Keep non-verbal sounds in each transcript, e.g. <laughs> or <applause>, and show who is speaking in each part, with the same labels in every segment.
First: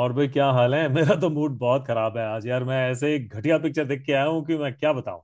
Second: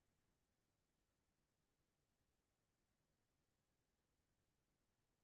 Speaker 1: और भाई, क्या हाल है? <laughs> मेरा तो मूड बहुत खराब है आज यार। मैं ऐसे एक घटिया पिक्चर देख के आया हूँ कि मैं क्या बताऊँ।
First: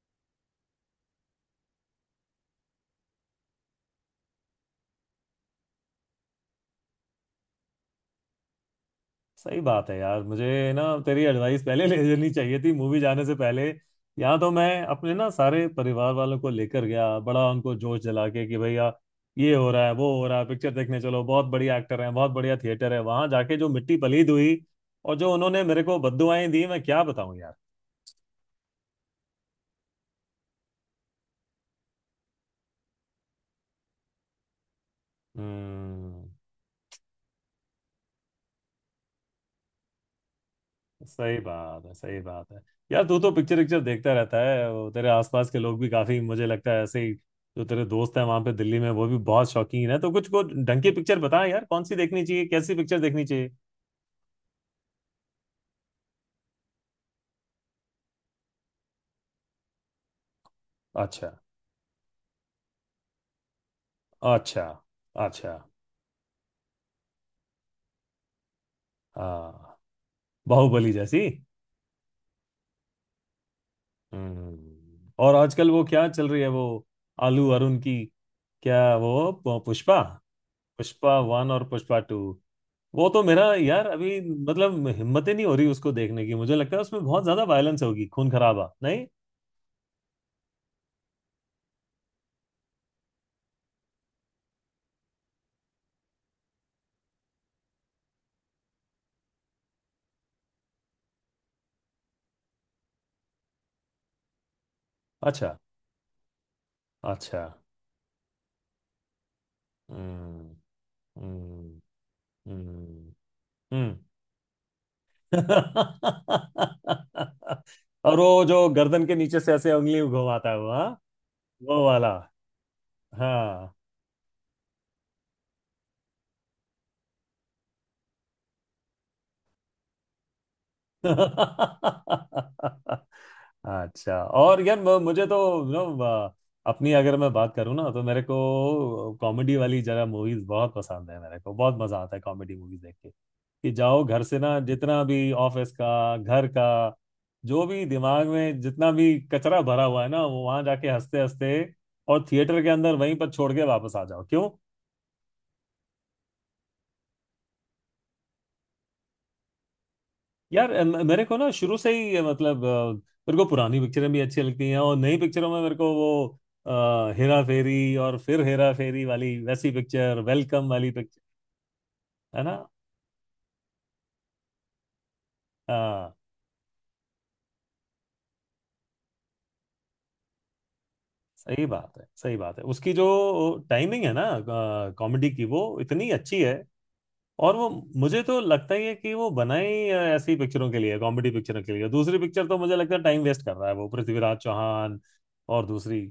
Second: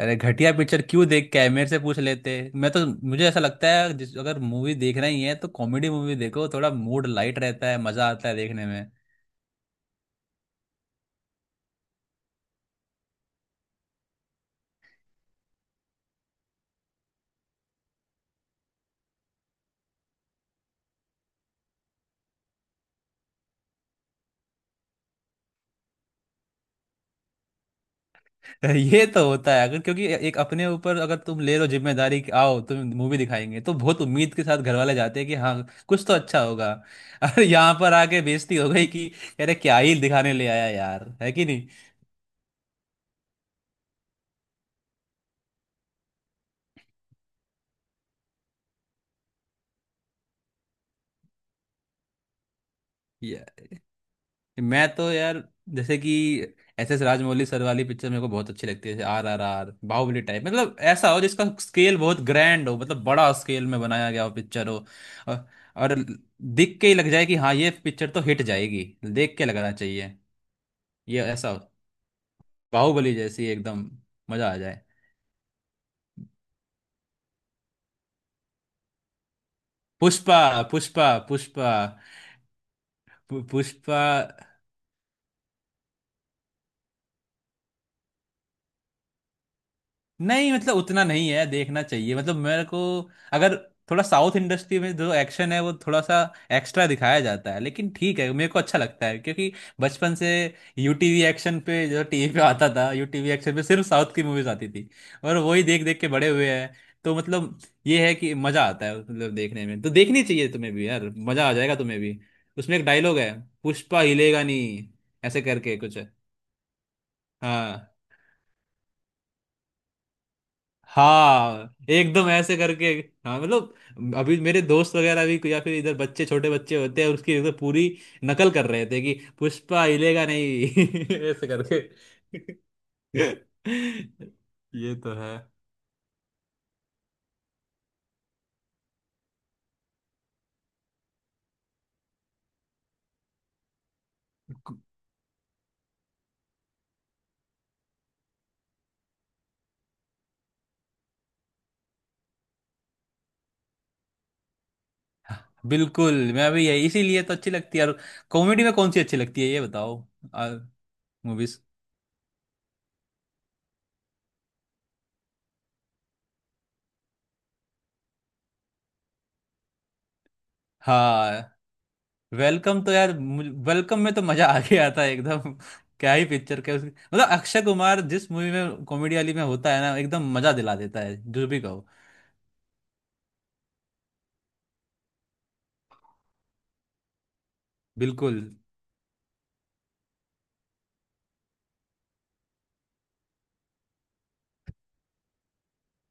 Speaker 2: अरे घटिया पिक्चर क्यों देख कैमरे से पूछ लेते मैं तो। मुझे ऐसा लगता है जिस अगर मूवी देख रही है तो कॉमेडी मूवी देखो, थोड़ा मूड लाइट रहता है, मजा आता है देखने में।
Speaker 1: सही बात है यार। मुझे ना तेरी एडवाइस पहले ले लेनी चाहिए थी मूवी जाने से पहले। या तो मैं अपने ना सारे परिवार वालों को लेकर गया, बड़ा उनको जोश जला के कि भैया ये हो रहा है, वो हो रहा है, पिक्चर देखने चलो, बहुत बढ़िया एक्टर है, बहुत बढ़िया थिएटर है। वहां जाके जो मिट्टी पलीद हुई और जो उन्होंने मेरे को बददुआएं दी, मैं क्या बताऊं यार।
Speaker 2: <laughs> ये तो होता है, अगर क्योंकि एक अपने ऊपर अगर तुम ले लो जिम्मेदारी कि आओ तुम मूवी दिखाएंगे, तो बहुत उम्मीद के साथ घर वाले जाते हैं कि हाँ कुछ तो
Speaker 1: हम्म।
Speaker 2: अच्छा होगा। <laughs> अरे यहाँ पर आके बेइज्जती हो गई कि अरे क्या ही दिखाने ले आया यार, है
Speaker 1: सही
Speaker 2: कि नहीं।
Speaker 1: बात है, सही बात है। यार तू तो पिक्चर पिक्चर देखता रहता है, वो तेरे आसपास के लोग भी काफी, मुझे लगता है, ऐसे ही। जो तेरे दोस्त हैं वहां पे दिल्ली में, वो भी बहुत शौकीन है। तो कुछ को ढंग की पिक्चर बता यार, कौन सी देखनी चाहिए, कैसी पिक्चर देखनी चाहिए।
Speaker 2: मैं तो यार जैसे कि एस एस राजमौली सर वाली पिक्चर मेरे को बहुत अच्छी लगती है, जैसे R R R, Baahubali type. मतलब ऐसा हो
Speaker 1: अच्छा।
Speaker 2: जिसका स्केल बहुत ग्रैंड हो, मतलब बड़ा स्केल में बनाया गया हो,
Speaker 1: अच्छा।
Speaker 2: पिक्चर हो। और,
Speaker 1: अच्छा।
Speaker 2: और दिख के ही लग जाए कि हाँ ये पिक्चर तो हिट जाएगी, देख के लगना
Speaker 1: हाँ।
Speaker 2: चाहिए।
Speaker 1: बाहुबली जैसी।
Speaker 2: ये ऐसा हो, बाहुबली जैसी एकदम, मजा आ जाए।
Speaker 1: हम्म। और आजकल वो क्या चल रही है, वो आलू अरुण की, क्या वो, पुष्पा?
Speaker 2: पुष्पा। पुष्पा
Speaker 1: पुष्पा वन और
Speaker 2: पुष्पा।
Speaker 1: पुष्पा टू। वो तो
Speaker 2: पु-
Speaker 1: मेरा यार
Speaker 2: पुष्पा
Speaker 1: अभी मतलब हिम्मत ही नहीं हो रही उसको देखने की। मुझे लगता है उसमें बहुत ज्यादा वायलेंस होगी, खून खराबा, नहीं।
Speaker 2: नहीं मतलब उतना नहीं है, देखना चाहिए। मतलब मेरे को अगर थोड़ा साउथ इंडस्ट्री में जो एक्शन है वो थोड़ा सा एक्स्ट्रा दिखाया जाता है, लेकिन ठीक है मेरे को अच्छा लगता है क्योंकि बचपन से यूटीवी एक्शन पे जो टीवी पे आता था, यूटीवी एक्शन पे सिर्फ साउथ की मूवीज आती थी और
Speaker 1: अच्छा।
Speaker 2: वही देख देख के बड़े हुए हैं। तो
Speaker 1: अच्छा।
Speaker 2: मतलब ये है कि मजा आता है, मतलब देखने में। तो देखनी चाहिए
Speaker 1: हम्म।
Speaker 2: तुम्हें भी यार, मजा आ जाएगा
Speaker 1: हम्म।
Speaker 2: तुम्हें भी। उसमें एक
Speaker 1: हम्म।
Speaker 2: डायलॉग है,
Speaker 1: हम्म।
Speaker 2: पुष्पा हिलेगा नहीं, ऐसे करके कुछ है।
Speaker 1: <laughs>
Speaker 2: हाँ।
Speaker 1: और वो जो गर्दन के नीचे से ऐसे उंगली घुमाता है वो, हाँ।
Speaker 2: हाँ
Speaker 1: वो वाला।
Speaker 2: एकदम ऐसे करके। हाँ,
Speaker 1: हाँ।
Speaker 2: मतलब अभी मेरे दोस्त वगैरह भी या फिर इधर बच्चे, छोटे बच्चे होते हैं, उसकी एकदम पूरी नकल कर रहे थे कि पुष्पा हिलेगा नहीं <laughs> ऐसे करके।
Speaker 1: अच्छा। और यार
Speaker 2: ये तो
Speaker 1: मुझे
Speaker 2: है।
Speaker 1: तो। नो। अपनी अगर मैं बात करूँ ना, तो मेरे को कॉमेडी वाली जरा मूवीज बहुत पसंद है। मेरे को बहुत मजा आता है कॉमेडी मूवीज देख के। कि जाओ घर से ना, जितना भी ऑफिस का, घर का, जो भी दिमाग में जितना भी कचरा भरा हुआ है ना, वो वहां जाके हंसते हंसते और थिएटर के अंदर वहीं पर छोड़ के वापस आ जाओ, क्यों?
Speaker 2: बिल्कुल, मैं भी यही, इसीलिए तो अच्छी लगती है। और कॉमेडी में कौन सी अच्छी लगती है ये बताओ?
Speaker 1: यार मेरे को ना
Speaker 2: मूवीज।
Speaker 1: शुरू से ही, मतलब, मेरे को पुरानी पिक्चरें भी अच्छी लगती हैं, और नई पिक्चरों में मेरे को वो हेरा फेरी और फिर हेरा फेरी वाली, वैसी पिक्चर, वेलकम वाली पिक्चर।
Speaker 2: हाँ।
Speaker 1: है ना?
Speaker 2: वेलकम तो यार, वेलकम में तो मजा आ गया था एकदम। <laughs>
Speaker 1: आ,
Speaker 2: क्या ही पिक्चर, क्या उसकी! मतलब अक्षय कुमार जिस मूवी में कॉमेडी वाली में होता है ना, एकदम मजा दिला देता है जो भी
Speaker 1: सही
Speaker 2: कहो।
Speaker 1: बात है, सही बात है। उसकी जो टाइमिंग है ना, कॉमेडी की, वो इतनी अच्छी है। और वो, मुझे
Speaker 2: बिल्कुल।
Speaker 1: तो लगता ही है कि वो बनाई ऐसी पिक्चरों के लिए, कॉमेडी पिक्चरों के लिए। दूसरी पिक्चर तो मुझे लगता है टाइम वेस्ट कर रहा है वो पृथ्वीराज चौहान। और दूसरी,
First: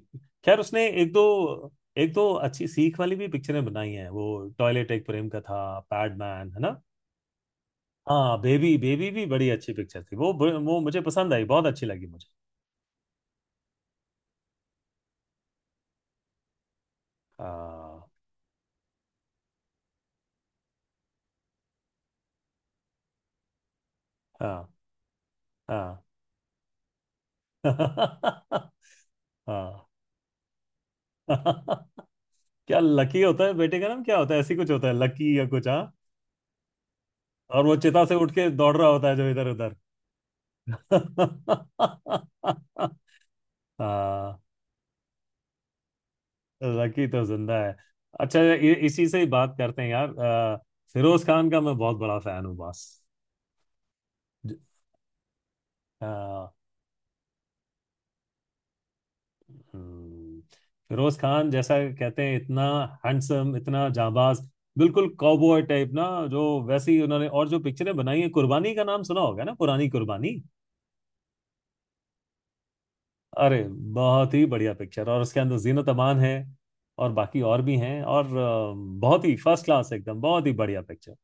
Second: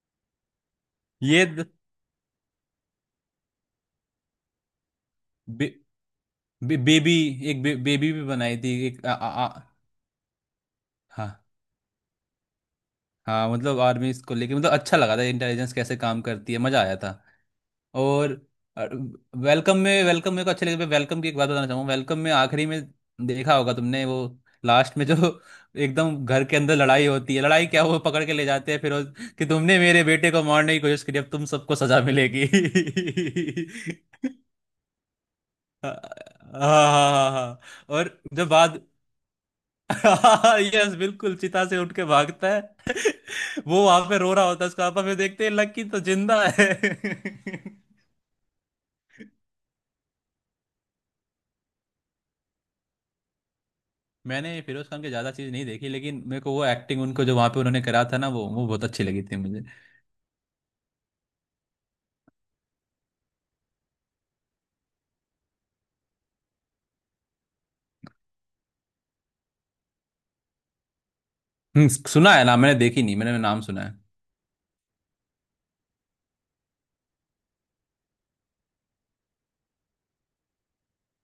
Speaker 1: खैर उसने एक
Speaker 2: ये द-
Speaker 1: दो एक दो अच्छी सीख वाली भी पिक्चरें बनाई हैं वो, टॉयलेट एक प्रेम कथा,
Speaker 2: बे,
Speaker 1: पैडमैन, है
Speaker 2: बे,
Speaker 1: ना?
Speaker 2: बेबी एक बेबी भी
Speaker 1: हाँ,
Speaker 2: बनाई थी
Speaker 1: बेबी
Speaker 2: एक
Speaker 1: बेबी
Speaker 2: आ,
Speaker 1: भी
Speaker 2: आ,
Speaker 1: बड़ी
Speaker 2: आ,
Speaker 1: अच्छी पिक्चर थी वो। वो मुझे
Speaker 2: हाँ।
Speaker 1: पसंद आई, बहुत अच्छी लगी मुझे।
Speaker 2: हाँ, मतलब आर्मी इसको लेके, मतलब अच्छा लगा था, इंटेलिजेंस कैसे काम करती है, मजा आया था।
Speaker 1: हाँ,
Speaker 2: और वेलकम में, वेलकम मेरे को अच्छे लगे। वेलकम की एक बात बताना चाहूंगा, वेलकम में आखिरी में देखा होगा तुमने वो,
Speaker 1: हाँ,
Speaker 2: लास्ट में जो
Speaker 1: हाँ।
Speaker 2: एकदम घर के अंदर लड़ाई होती है, लड़ाई क्या वो पकड़ के ले जाते हैं,
Speaker 1: <laughs>
Speaker 2: फिर कि तुमने
Speaker 1: हाँ।
Speaker 2: मेरे बेटे को मारने की कोशिश करी, अब तुम सबको सजा
Speaker 1: <laughs>
Speaker 2: मिलेगी।
Speaker 1: क्या लकी होता है बेटे का नाम, क्या
Speaker 2: <laughs>
Speaker 1: होता है, ऐसी कुछ होता है, लकी या कुछ, हाँ?
Speaker 2: हाँ हाँ हाँ। हाँ।
Speaker 1: और वो चिता से
Speaker 2: और
Speaker 1: उठ
Speaker 2: जब
Speaker 1: के दौड़
Speaker 2: बाद
Speaker 1: रहा होता है जो इधर उधर।
Speaker 2: <laughs> यस, बिल्कुल चिता से उठ के भागता है।
Speaker 1: <laughs>
Speaker 2: <laughs> वो वहां पे रो
Speaker 1: हाँ,
Speaker 2: रहा होता है, उसका पापा, फिर देखते हैं लकी तो जिंदा है।
Speaker 1: लकी तो जिंदा
Speaker 2: <laughs>
Speaker 1: है। अच्छा, ये इसी से ही बात करते हैं यार। फिरोज खान का मैं बहुत बड़ा फैन हूँ बस। ज-
Speaker 2: मैंने फिरोज खान के ज्यादा चीज नहीं देखी,
Speaker 1: अ,
Speaker 2: लेकिन मेरे को वो एक्टिंग उनको जो वहां पे उन्होंने करा था ना, वो बहुत अच्छी लगी थी मुझे।
Speaker 1: हम्म, फिरोज खान, जैसा कहते हैं, इतना हैंडसम, इतना जाबाज, बिल्कुल कॉबॉय टाइप ना, जो वैसे ही उन्होंने, और जो पिक्चरें बनाई है, कुर्बानी का नाम सुना होगा ना, पुरानी कुर्बानी।
Speaker 2: सुना है ना, मैंने देखी नहीं, मैंने नाम
Speaker 1: अरे,
Speaker 2: सुना है।
Speaker 1: बहुत ही बढ़िया पिक्चर, और उसके अंदर जीनत अमान है, और बाकी और भी हैं, और बहुत ही फर्स्ट क्लास, एकदम बहुत ही बढ़िया पिक्चर।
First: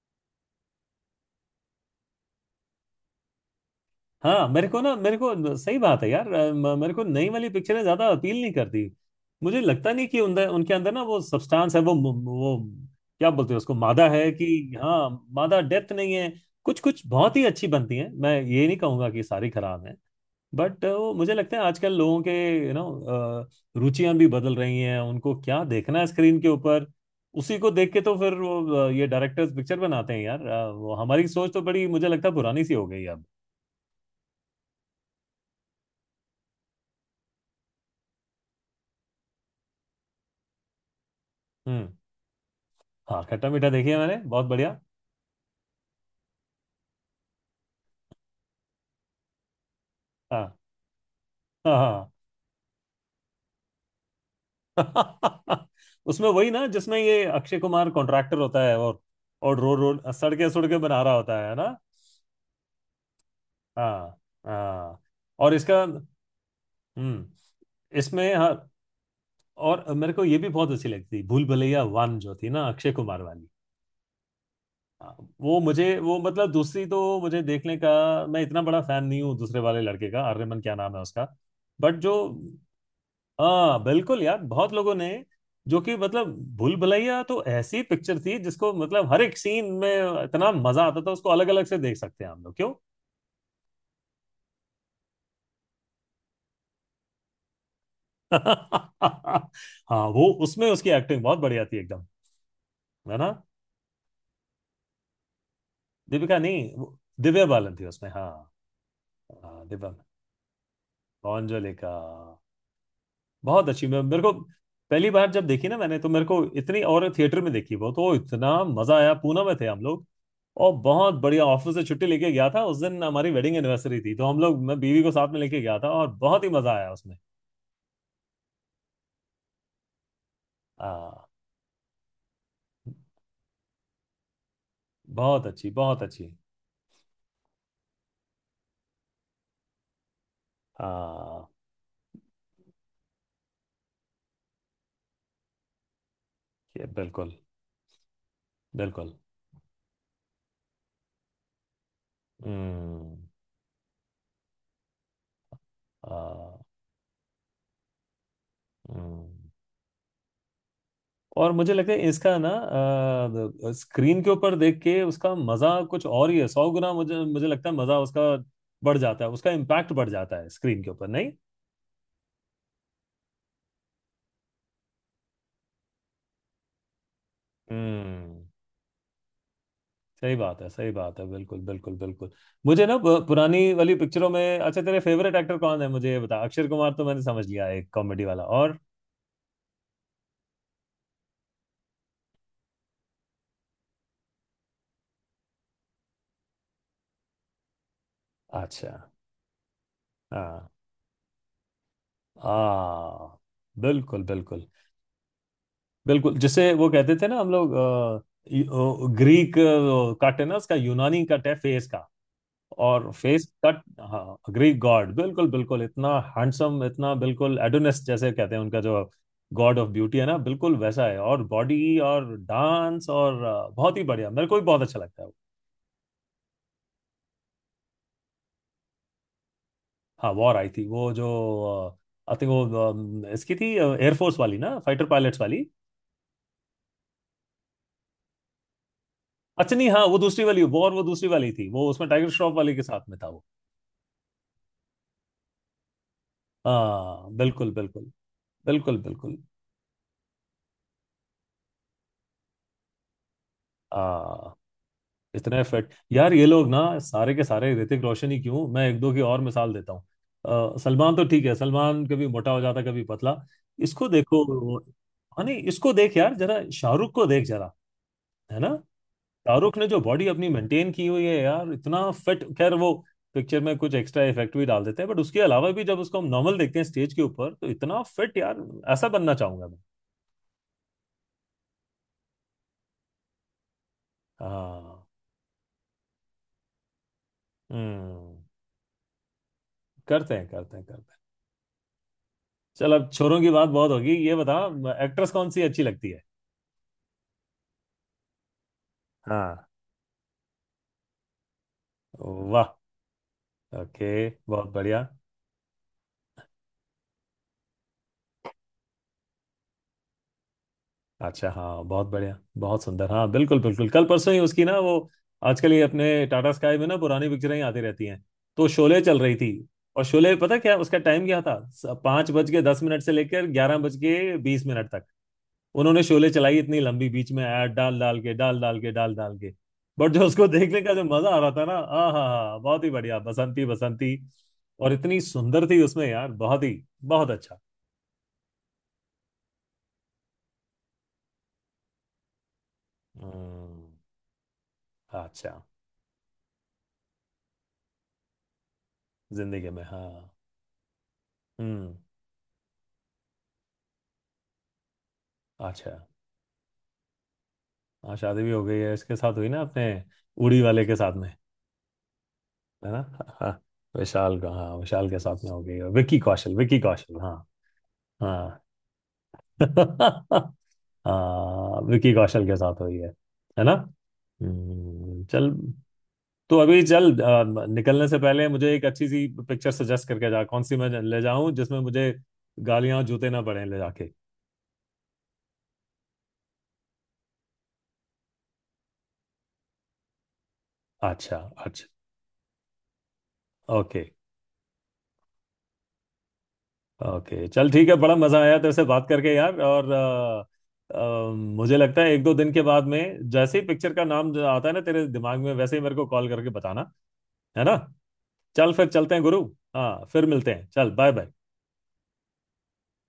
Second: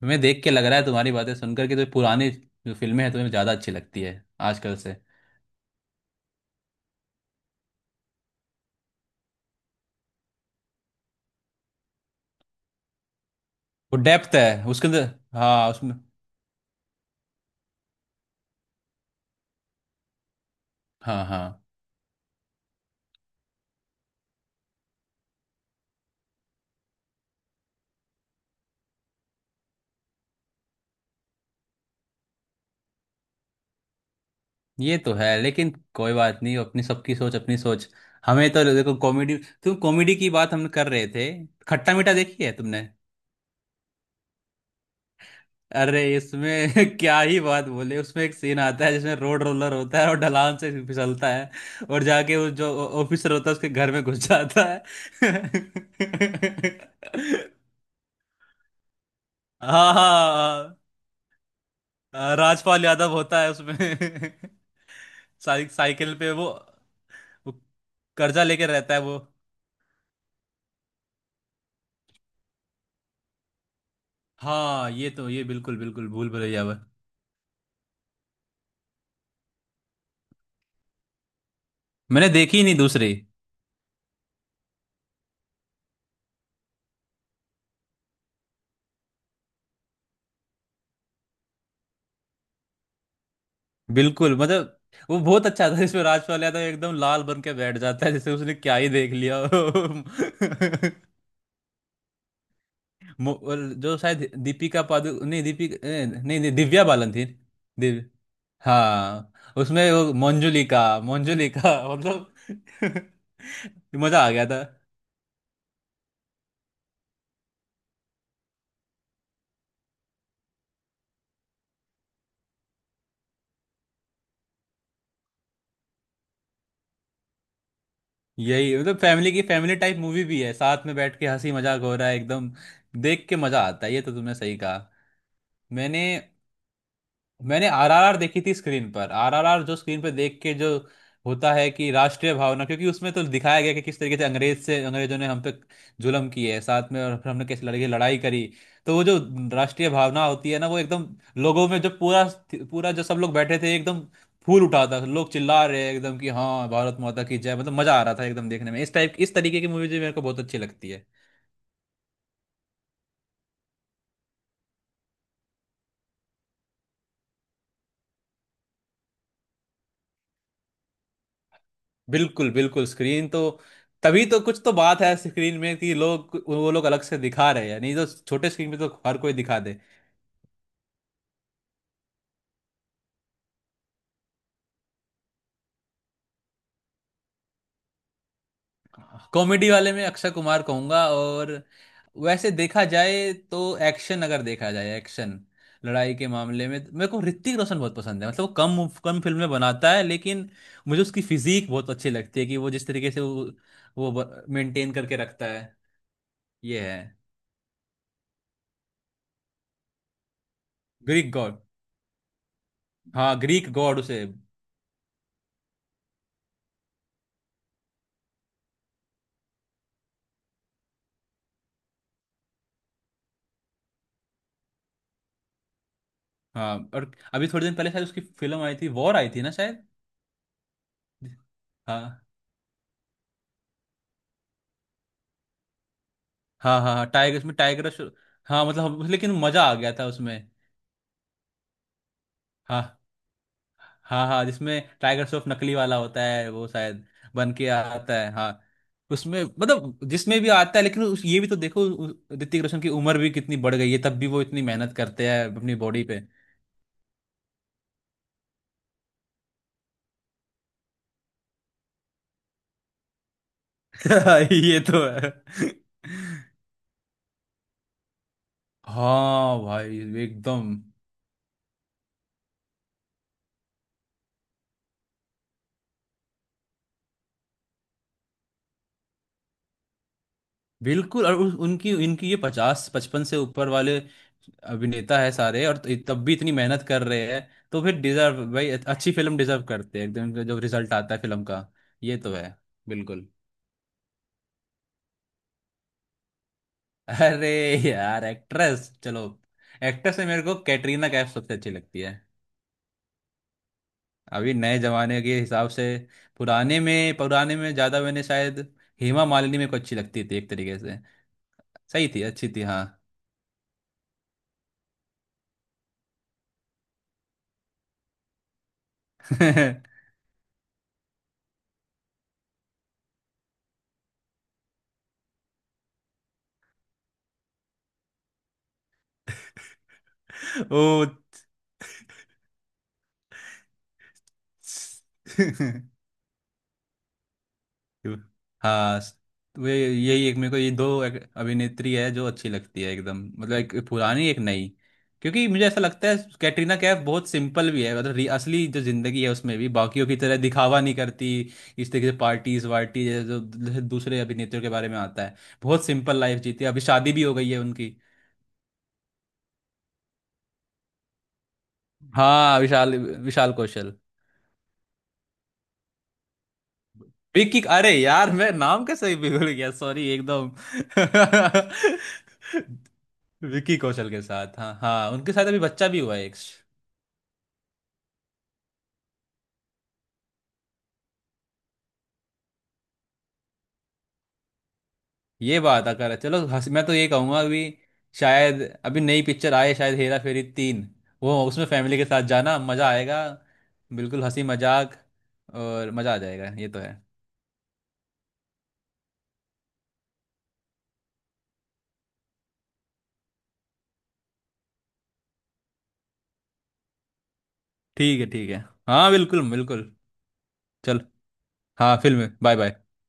Speaker 2: तुम्हें देख के लग रहा है, तुम्हारी बातें सुनकर के, जो पुरानी जो फिल्में हैं तुम्हें ज्यादा अच्छी लगती है
Speaker 1: हाँ, मेरे
Speaker 2: आजकल
Speaker 1: को ना,
Speaker 2: से।
Speaker 1: मेरे को, सही बात है यार। मेरे को नई वाली पिक्चरें ज्यादा अपील नहीं करती। मुझे लगता नहीं कि उनके उनके अंदर ना वो सब्सटेंस है, वो क्या बोलते हैं उसको,
Speaker 2: वो
Speaker 1: मादा है
Speaker 2: डेप्थ है
Speaker 1: कि।
Speaker 2: उसके अंदर।
Speaker 1: हाँ, मादा,
Speaker 2: हाँ
Speaker 1: डेप्थ
Speaker 2: उसमें।
Speaker 1: नहीं है। कुछ कुछ बहुत ही अच्छी बनती है, मैं ये नहीं कहूंगा कि सारी खराब है। बट वो
Speaker 2: हाँ
Speaker 1: मुझे
Speaker 2: हाँ।
Speaker 1: लगता है आजकल लोगों के यू नो रुचियां भी बदल रही हैं, उनको क्या देखना है स्क्रीन के ऊपर, उसी को देख के तो फिर वो ये डायरेक्टर्स पिक्चर बनाते हैं यार। वो हमारी सोच तो बड़ी, मुझे लगता है, पुरानी सी हो गई अब।
Speaker 2: ये तो है, लेकिन कोई बात नहीं, अपनी सबकी सोच अपनी सोच। हमें तो देखो कॉमेडी, तुम कॉमेडी की बात हम कर रहे थे।
Speaker 1: हम्म।
Speaker 2: खट्टा मीठा देखी है तुमने?
Speaker 1: हाँ, खट्टा मीठा देखी है मैंने, बहुत बढ़िया।
Speaker 2: अरे, इसमें <laughs> क्या ही बात बोले! उसमें एक सीन आता है जिसमें रोड रोलर होता है और
Speaker 1: हाँ,
Speaker 2: ढलान से फिसलता है और
Speaker 1: हाँ,
Speaker 2: जाके वो जो ऑफिसर होता है उसके घर में घुस जाता है।
Speaker 1: हाँ। <laughs> उसमें वही ना जिसमें
Speaker 2: <laughs>
Speaker 1: ये अक्षय कुमार कॉन्ट्रैक्टर होता है, और रो
Speaker 2: हाँ
Speaker 1: रो सड़के
Speaker 2: हाँ।
Speaker 1: सड़के बना रहा होता है ना।
Speaker 2: हाँ, राजपाल यादव होता है उसमें।
Speaker 1: हाँ,
Speaker 2: <laughs>
Speaker 1: हाँ। और
Speaker 2: साइ,
Speaker 1: इसका,
Speaker 2: साइकिल पे
Speaker 1: हम्म,
Speaker 2: वो
Speaker 1: इसमें,
Speaker 2: कर्जा लेके
Speaker 1: हाँ।
Speaker 2: रहता है वो।
Speaker 1: और मेरे को ये भी बहुत अच्छी लगती, भूल भुलैया वन जो थी ना, अक्षय कुमार वाली।
Speaker 2: हाँ ये
Speaker 1: हाँ,
Speaker 2: तो, ये
Speaker 1: वो
Speaker 2: बिल्कुल
Speaker 1: मुझे
Speaker 2: बिल्कुल
Speaker 1: वो
Speaker 2: भूल
Speaker 1: मतलब
Speaker 2: भुलैया वो।
Speaker 1: दूसरी तो मुझे देखने का, मैं इतना बड़ा फैन नहीं हूँ दूसरे वाले लड़के का, आर्यमन क्या नाम है उसका। बट जो,
Speaker 2: मैंने देखी ही नहीं दूसरी।
Speaker 1: हाँ, बिल्कुल यार, बहुत लोगों ने, जो कि मतलब भूल भुलैया तो ऐसी पिक्चर थी जिसको मतलब हर एक सीन में इतना मजा आता था, उसको अलग अलग से देख सकते हैं हम लोग, क्यों?
Speaker 2: बिल्कुल मतलब वो बहुत अच्छा था जिसमें राजपाल यादव एकदम लाल बन के बैठ जाता है, जैसे उसने क्या ही
Speaker 1: <laughs>
Speaker 2: देख लिया
Speaker 1: हाँ, वो उसमें उसकी
Speaker 2: हो। <laughs>
Speaker 1: एक्टिंग बहुत बढ़िया थी एकदम। है ना?
Speaker 2: और जो शायद दीपिका पादु नहीं, दीपिका
Speaker 1: दीपिका
Speaker 2: नहीं नहीं,
Speaker 1: नहीं,
Speaker 2: दिव्या बालन थी।
Speaker 1: दिव्या बालन थी
Speaker 2: दिव्य।
Speaker 1: उसमें, हाँ।
Speaker 2: हाँ।
Speaker 1: हाँ,
Speaker 2: उसमें
Speaker 1: दिव्या।
Speaker 2: वो मंजुलिका मंजुलिका
Speaker 1: कॉन्जरिंग।
Speaker 2: <laughs> मतलब
Speaker 1: बहुत अच्छी। मैं,
Speaker 2: <laughs> मजा
Speaker 1: मेरे
Speaker 2: आ
Speaker 1: को
Speaker 2: गया था।
Speaker 1: पहली बार जब देखी ना मैंने, तो मेरे को इतनी, और थिएटर में देखी वो तो इतना मजा आया, पूना में थे हम लोग। और बहुत बढ़िया, ऑफिस से छुट्टी लेके गया था उस दिन, हमारी वेडिंग एनिवर्सरी थी, तो हम लोग, मैं बीवी को साथ में लेके गया था, और बहुत ही मजा आया उसमें।
Speaker 2: यही मतलब फैमिली की, फैमिली टाइप मूवी भी है, साथ
Speaker 1: आ,
Speaker 2: में बैठ के हंसी मजाक हो रहा है एकदम, देख के मजा आता है, ये तो तुमने सही कहा।
Speaker 1: बहुत अच्छी, बहुत
Speaker 2: मैंने
Speaker 1: अच्छी।
Speaker 2: मैंने आर आर आर देखी थी स्क्रीन पर, आर आर आर जो स्क्रीन पर देख के जो
Speaker 1: आ,
Speaker 2: होता है कि राष्ट्रीय भावना, क्योंकि उसमें तो दिखाया गया कि किस तरीके से अंग्रेज से, अंग्रेजों ने हम पे जुल्म किए है
Speaker 1: ये
Speaker 2: साथ में, और फिर
Speaker 1: बिल्कुल,
Speaker 2: हमने कैसे लड़के लड़ाई करी। तो वो
Speaker 1: बिल्कुल।
Speaker 2: जो राष्ट्रीय भावना होती है ना, वो एकदम लोगों में, जो पूरा पूरा जो
Speaker 1: हम्म।
Speaker 2: सब लोग बैठे थे एकदम फूल उठा था, लोग चिल्ला रहे हैं एकदम कि
Speaker 1: आ,
Speaker 2: हाँ भारत माता की जय, मतलब मजा आ रहा था एकदम देखने में। इस टाइप, इस
Speaker 1: हम्म।
Speaker 2: तरीके की मूवी जो मेरे को बहुत अच्छी लगती है।
Speaker 1: और मुझे लगता है इसका ना, स्क्रीन के ऊपर देख के उसका मजा कुछ और ही है, 100 गुना, मुझे मुझे लगता है मजा उसका बढ़ जाता है, उसका इम्पैक्ट बढ़ जाता है स्क्रीन के ऊपर, नहीं।
Speaker 2: बिल्कुल बिल्कुल, स्क्रीन तो, तभी तो कुछ तो बात है स्क्रीन में कि लोग, वो लोग अलग से दिखा रहे हैं, नहीं तो
Speaker 1: हम्म।
Speaker 2: छोटे स्क्रीन पे तो हर कोई दिखा दे।
Speaker 1: सही बात है, सही बात है, बिल्कुल, बिल्कुल, बिल्कुल। मुझे ना पुरानी वाली पिक्चरों में, अच्छा, तेरे फेवरेट एक्टर कौन है मुझे ये बता, अक्षय कुमार तो मैंने समझ लिया एक कॉमेडी वाला, और,
Speaker 2: कॉमेडी वाले में अक्षय कुमार कहूंगा। और वैसे देखा जाए तो एक्शन, अगर देखा जाए एक्शन लड़ाई के मामले में मेरे को ऋतिक रोशन बहुत पसंद है। मतलब वो कम
Speaker 1: अच्छा,
Speaker 2: कम फिल्में बनाता है लेकिन
Speaker 1: हाँ,
Speaker 2: मुझे उसकी फिजीक बहुत अच्छी लगती है, कि वो जिस तरीके से
Speaker 1: आ
Speaker 2: वो
Speaker 1: बिल्कुल,
Speaker 2: वो
Speaker 1: बिल्कुल,
Speaker 2: मेंटेन करके रखता है।
Speaker 1: बिल्कुल। जिसे
Speaker 2: ये
Speaker 1: वो कहते
Speaker 2: है।
Speaker 1: थे ना हम लोग, ग्रीक कट है ना उसका, यूनानी
Speaker 2: ग्रीक
Speaker 1: कट है
Speaker 2: गॉड।
Speaker 1: फेस का, और
Speaker 2: हाँ
Speaker 1: फेस
Speaker 2: ग्रीक
Speaker 1: कट।
Speaker 2: गॉड उसे।
Speaker 1: हाँ, ग्रीक गॉड, बिल्कुल, बिल्कुल, इतना हैंडसम, इतना बिल्कुल एडोनिस जैसे कहते हैं उनका, जो गॉड ऑफ ब्यूटी है ना, बिल्कुल वैसा है, और बॉडी, और डांस, और बहुत ही बढ़िया। मेरे को भी बहुत अच्छा लगता है वो।
Speaker 2: हाँ और अभी थोड़े दिन पहले शायद उसकी फिल्म आई थी, वॉर आई थी ना शायद।
Speaker 1: हाँ, वॉर आई थी वो जो,
Speaker 2: हाँ
Speaker 1: आई थिंक वो, इसकी थी एयरफोर्स वाली ना, फाइटर पायलट्स वाली।
Speaker 2: हाँ हाँ। हाँ टाइगर उसमें हाँ मतलब लेकिन मजा आ
Speaker 1: अच्छा नहीं,
Speaker 2: गया
Speaker 1: हाँ
Speaker 2: था
Speaker 1: वो
Speaker 2: उसमें।
Speaker 1: दूसरी वाली वॉर, वो दूसरी वाली थी वो, उसमें टाइगर श्रॉफ वाली के साथ
Speaker 2: हाँ
Speaker 1: में था वो।
Speaker 2: हाँ, हाँ जिसमें टाइगर श्रॉफ नकली वाला होता है वो शायद,
Speaker 1: हाँ,
Speaker 2: बन के
Speaker 1: बिल्कुल, बिल्कुल।
Speaker 2: आता है हाँ।
Speaker 1: बिल्कुल, बिल्कुल।
Speaker 2: उसमें मतलब जिसमें भी आता है, लेकिन उस ये भी तो देखो ऋतिक रोशन की उम्र भी कितनी बढ़ गई है, तब भी वो
Speaker 1: आ,
Speaker 2: इतनी मेहनत करते हैं
Speaker 1: इतने
Speaker 2: अपनी
Speaker 1: फिट
Speaker 2: बॉडी पे।
Speaker 1: यार ये लोग ना, सारे के सारे, ऋतिक रोशन ही क्यों, मैं एक दो की और मिसाल देता हूँ। सलमान तो ठीक है, सलमान कभी मोटा हो जाता, कभी पतला। इसको
Speaker 2: <laughs>
Speaker 1: देखो,
Speaker 2: ये तो है।
Speaker 1: हाँ, नहीं, इसको देख यार जरा, शाहरुख को देख जरा। है ना?
Speaker 2: हाँ
Speaker 1: शाहरुख ने जो
Speaker 2: भाई
Speaker 1: बॉडी अपनी
Speaker 2: एकदम।
Speaker 1: मेंटेन की हुई है यार, इतना फिट, खैर वो पिक्चर में कुछ एक्स्ट्रा इफेक्ट भी डाल देते हैं, बट उसके अलावा भी जब उसको हम नॉर्मल देखते हैं स्टेज के ऊपर, तो इतना फिट यार। ऐसा बनना चाहूंगा मैं।
Speaker 2: बिल्कुल और उनकी इनकी ये 50 55 से ऊपर वाले
Speaker 1: हाँ।
Speaker 2: अभिनेता है सारे और तब भी इतनी मेहनत कर रहे हैं, तो फिर डिजर्व
Speaker 1: हम्म।
Speaker 2: भाई, अच्छी फिल्म डिजर्व करते हैं एकदम,
Speaker 1: करते
Speaker 2: इनका
Speaker 1: हैं,
Speaker 2: जो
Speaker 1: करते हैं, करते
Speaker 2: रिजल्ट आता
Speaker 1: हैं।
Speaker 2: है फिल्म का। ये तो है।
Speaker 1: चल, अब
Speaker 2: बिल्कुल।
Speaker 1: छोरों की बात बहुत होगी, ये बता एक्ट्रेस कौन सी अच्छी लगती है?
Speaker 2: अरे यार एक्ट्रेस। चलो,
Speaker 1: हाँ।
Speaker 2: एक्ट्रेस में मेरे को कैटरीना कैफ सबसे अच्छी लगती है
Speaker 1: वाह। ओके।
Speaker 2: अभी
Speaker 1: बहुत
Speaker 2: नए
Speaker 1: बढ़िया।
Speaker 2: जमाने के हिसाब से। पुराने में ज्यादा मैंने शायद हेमा मालिनी मेरे को अच्छी लगती थी एक तरीके से।
Speaker 1: अच्छा, हाँ, बहुत
Speaker 2: सही थी,
Speaker 1: बढ़िया,
Speaker 2: अच्छी थी हाँ।
Speaker 1: बहुत सुंदर, हाँ, बिल्कुल, बिल्कुल, कल परसों ही उसकी ना, वो, आजकल ये अपने टाटा स्काई में ना पुरानी पिक्चरें ही आती रहती हैं, तो शोले चल रही थी। और
Speaker 2: <laughs>
Speaker 1: शोले, पता क्या उसका टाइम क्या था? 5:10 से लेकर 11:20 तक उन्होंने शोले चलाई, इतनी लंबी, बीच में ऐड डाल डाल के, डाल डाल के, डाल डाल के। बट जो उसको देखने का जो
Speaker 2: ओ
Speaker 1: मजा आ रहा था ना, आ हा हा, बहुत ही बढ़िया, बसंती बसंती, और इतनी सुंदर थी
Speaker 2: <laughs>
Speaker 1: उसमें यार, बहुत ही। बहुत अच्छा।
Speaker 2: हाँ। वे यही एक मेरे को, ये दो अभिनेत्री है जो अच्छी लगती है एकदम। मतलब एक
Speaker 1: हम्म।
Speaker 2: पुरानी एक नई। क्योंकि
Speaker 1: अच्छा।
Speaker 2: मुझे ऐसा लगता है कैटरीना कैफ बहुत सिंपल भी है, मतलब असली जो जिंदगी है उसमें भी
Speaker 1: जिंदगी में,
Speaker 2: बाकियों
Speaker 1: हाँ।
Speaker 2: की तरह दिखावा नहीं करती इस
Speaker 1: हम्म।
Speaker 2: तरीके से, पार्टीज वार्टी जैसे जो दूसरे अभिनेत्रियों के बारे में आता है। बहुत
Speaker 1: अच्छा।
Speaker 2: सिंपल लाइफ जीती है, अभी शादी भी हो गई है उनकी।
Speaker 1: हाँ, शादी भी हो गई है, इसके साथ हुई ना अपने, उड़ी वाले के साथ में।
Speaker 2: हाँ
Speaker 1: है
Speaker 2: विशाल
Speaker 1: ना? हाँ,
Speaker 2: विशाल
Speaker 1: हाँ,
Speaker 2: कौशल,
Speaker 1: विशाल का, हाँ विशाल के साथ में हो गई है, विक्की कौशल, विक्की कौशल, हाँ।
Speaker 2: बिग किक, अरे यार मैं
Speaker 1: हाँ,
Speaker 2: नाम कैसे ही बिगड़ गया, सॉरी एकदम।
Speaker 1: हाँ, विकी कौशल के साथ हुई है।
Speaker 2: <laughs>
Speaker 1: है ना?
Speaker 2: विकी कौशल के साथ, हाँ हाँ, उनके साथ
Speaker 1: चल।
Speaker 2: अभी बच्चा भी हुआ है एक।
Speaker 1: तो अभी चल, निकलने से पहले मुझे एक अच्छी सी पिक्चर सजेस्ट करके जा, कौन सी मैं ले जाऊं जिसमें मुझे गालियां जूते ना पड़े ले जाके।
Speaker 2: ये बात, अगर चलो हंस, मैं तो ये कहूंगा अभी शायद अभी नई पिक्चर आए शायद हेरा फेरी 3,
Speaker 1: अच्छा,
Speaker 2: वो उसमें
Speaker 1: अच्छा,
Speaker 2: फैमिली के साथ जाना, मज़ा आएगा।
Speaker 1: ओके,
Speaker 2: बिल्कुल हंसी मजाक और मज़ा आ जाएगा, ये तो है।
Speaker 1: ओके। चल ठीक है, बड़ा मजा आया तेरे से बात करके यार, और अ, मुझे लगता है एक दो दिन के बाद में जैसे ही पिक्चर का नाम जो आता है ना तेरे दिमाग में, वैसे ही मेरे को कॉल करके बताना। है ना?
Speaker 2: ठीक है ठीक है।
Speaker 1: चल फिर
Speaker 2: हाँ
Speaker 1: चलते हैं गुरु।
Speaker 2: बिल्कुल बिल्कुल।
Speaker 1: हाँ, फिर मिलते हैं, चल
Speaker 2: चल।
Speaker 1: Bye bye.
Speaker 2: हाँ फिल्म बाय बाय।